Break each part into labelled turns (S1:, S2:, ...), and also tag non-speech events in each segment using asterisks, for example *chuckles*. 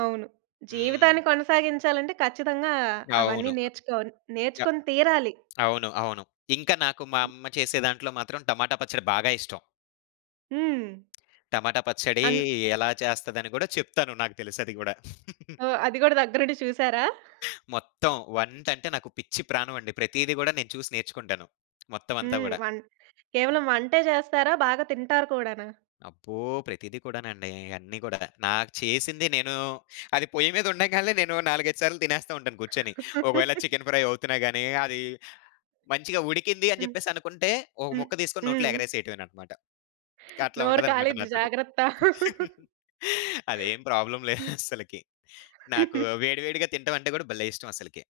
S1: అవును.
S2: హ్మ్.
S1: జీవితాన్ని కొనసాగించాలంటే ఖచ్చితంగా అవన్నీ
S2: అవును.
S1: నేర్చుకొన్ నేర్చుకొని తీరాలి.
S2: అవును. అవును. ఇంకా నాకు మా అమ్మ చేసే దాంట్లో మాత్రం టమాటా పచ్చడి బాగా ఇష్టం.
S1: హ్మ్.
S2: పచ్చడి
S1: అన్
S2: ఎలా చేస్తదని కూడా చెప్తాను. నాకు తెలుసది గూడా. *laughs*
S1: ఓహ్! అది గూడా దగ్గరుండి చూసారా?
S2: మొత్తం వంట అంటే నాకు పిచ్చి ప్రాణమండి. ప్రతీది గూడా నేను చూసి నేర్చుకుంటాను. మొత్తం అంతా
S1: హ్మ్.
S2: గూడా.
S1: వం కేవలం వంటే చేస్తారా? బాగా తింటారు కూడానా?
S2: అబ్బో! ప్రతిది కూడానండి. అన్ని గూడా నాకు చేసింది నేను అది పొయ్యి మీద ఉండగాల్నే నేను నాలుగైదు సార్లు తినేస్తా ఉంటాను కూర్చొని. ఒకవేళ చికెన్ ఫ్రై అవుతున్నా
S1: *laughs*
S2: గాని అది మంచిగా ఉడికింది అని
S1: హ్మ్.
S2: చెప్పేసనుకుంటే ఒక
S1: హ్మ్.
S2: ముక్క తీసుకొని నోట్లో
S1: హ్మ్.
S2: ఎగరేసేయటమేనన్నమాట. అట్లా
S1: నోరు
S2: ఉంటదన్నమాట
S1: కాలిద్ది
S2: నాతోటి.
S1: జాగ్రత్త. *laughs*
S2: *laughs* అదేం ప్రాబ్లమ్ లేదస్సలకి. *chuckles* నాకు
S1: *chuckles*
S2: వేడి వేడిగా తినటం అంటే కూడా భలే ఇష్టం అసలకి.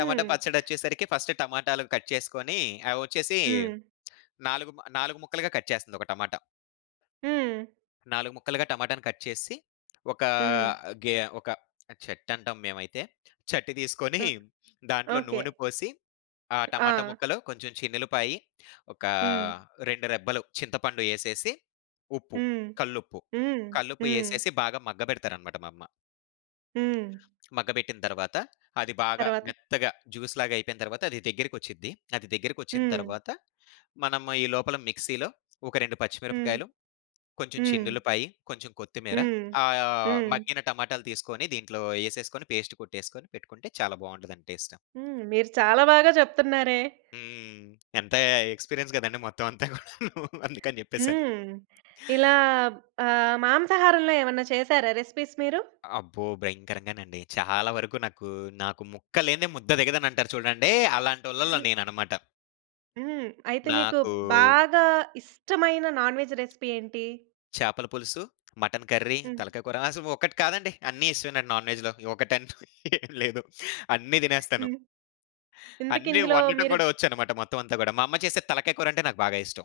S2: టమాటా పచ్చడి వచ్చేసరికి ఫస్ట్ టమాటాలు కట్ చేసుకొని అవొచ్చేసి
S1: హ్మ్.
S2: 4 మ 4 ముక్కలుగా కట్ చేస్తుంది ఒక టమాటా.
S1: హ్మ్.
S2: 4 ముక్కలుగా టమాటాని కట్ చేసి ఒకా
S1: హ్మ్.
S2: గే ఒక చట్టంటాం మేమైతే. చట్టి తీసుకొని,
S1: ఆ!
S2: దాంట్లో
S1: ఓకే.
S2: నూనె పోసి, ఆ టమాటా
S1: ఆ!
S2: ముక్కలు కొంచెం చిన్నుల్లిపాయి ఒకా
S1: హ్మ్.
S2: 2 రెబ్బలు చింతపండు యేసేసి ఉప్పు
S1: హ్మ్.
S2: కల్లుప్పు.
S1: హ్మ్.
S2: కల్లుప్పు
S1: హ్మ్.
S2: వేసేసి బాగా మగ్గ పెడతారన్నమాట మా అమ్మ.
S1: హ్మ్.
S2: మగ్గపెట్టిన తరువాత అది బాగా
S1: తరువాత
S2: మెత్తగా జ్యూస్‌లాగా అయిపోయిన తరువాత అది దగ్గరికొచ్చుద్ది. అది దగ్గరికొచ్చిన
S1: హ్మ్.
S2: తరువాత మనం ఈ లోపల మిక్సీలో ఒక 2
S1: హ్మ్.
S2: పచ్చిమిరపకాయలు, కొంచెం
S1: హ్మ్.
S2: చిన్నుల్లిపాయి, కొంచెం కొత్తిమీర,
S1: హ్మ్.
S2: ఆయ
S1: హ్మ్.
S2: మగ్గిన టమాటాలు తీసుకొని దీంట్లో యేసేసుకొని పేస్టు కొట్టేసుకొని పెట్టుకుంటే చాలా బావుంటదండి టేస్ట్.
S1: హ్మ్. మీరు చాలా బాగా చెప్తున్నారే?
S2: హ్మ్. ఎంత ఎక్స్‌పీరియన్స్ గదండీ! మొత్తం అంతా గూడాను అందుకని జెప్పేసని.
S1: హ్మ్. ఇలా ఆహ్, మాంసాహారంలో ఏమైనా చేసారా రెసిపీస్ మీరు?
S2: అబ్బో! భయంకరంగానండి. చాలా వరకు నాకు నాకు ముక్కలేనిదే ముద్ద దిగదనంటారు చూడండి. అలాంటోళ్ళలో
S1: హ్మ్.
S2: నేనన్నమాట.
S1: హ్మ్. అయితే మీకు
S2: నాకు
S1: బాగా ఇష్టమైన నాన్‌వెజ్ రెసిపీ ఏంటి?
S2: చేపల పులుసు, మటన్ కర్రీ,
S1: హ్మ్.
S2: తలకాయ కూర అసలు ఒకటి కాదండి. అన్ని ఇష్టమేనండి నాన్‌వెజ్‌లో. ఒకటం‌టూ *chuckles* ఏం లేదు. అన్ని తినేస్తాను.
S1: హ్మ్. ఇంతకి
S2: అన్నీ
S1: ఇందులో
S2: వండటం
S1: మీరు
S2: కూడా వచ్చన్నమాట మొత్తం అంతా గూడా. మా అమ్మ చేసే తలకాయ కూరంటే నాకు బాగా ఇష్టం.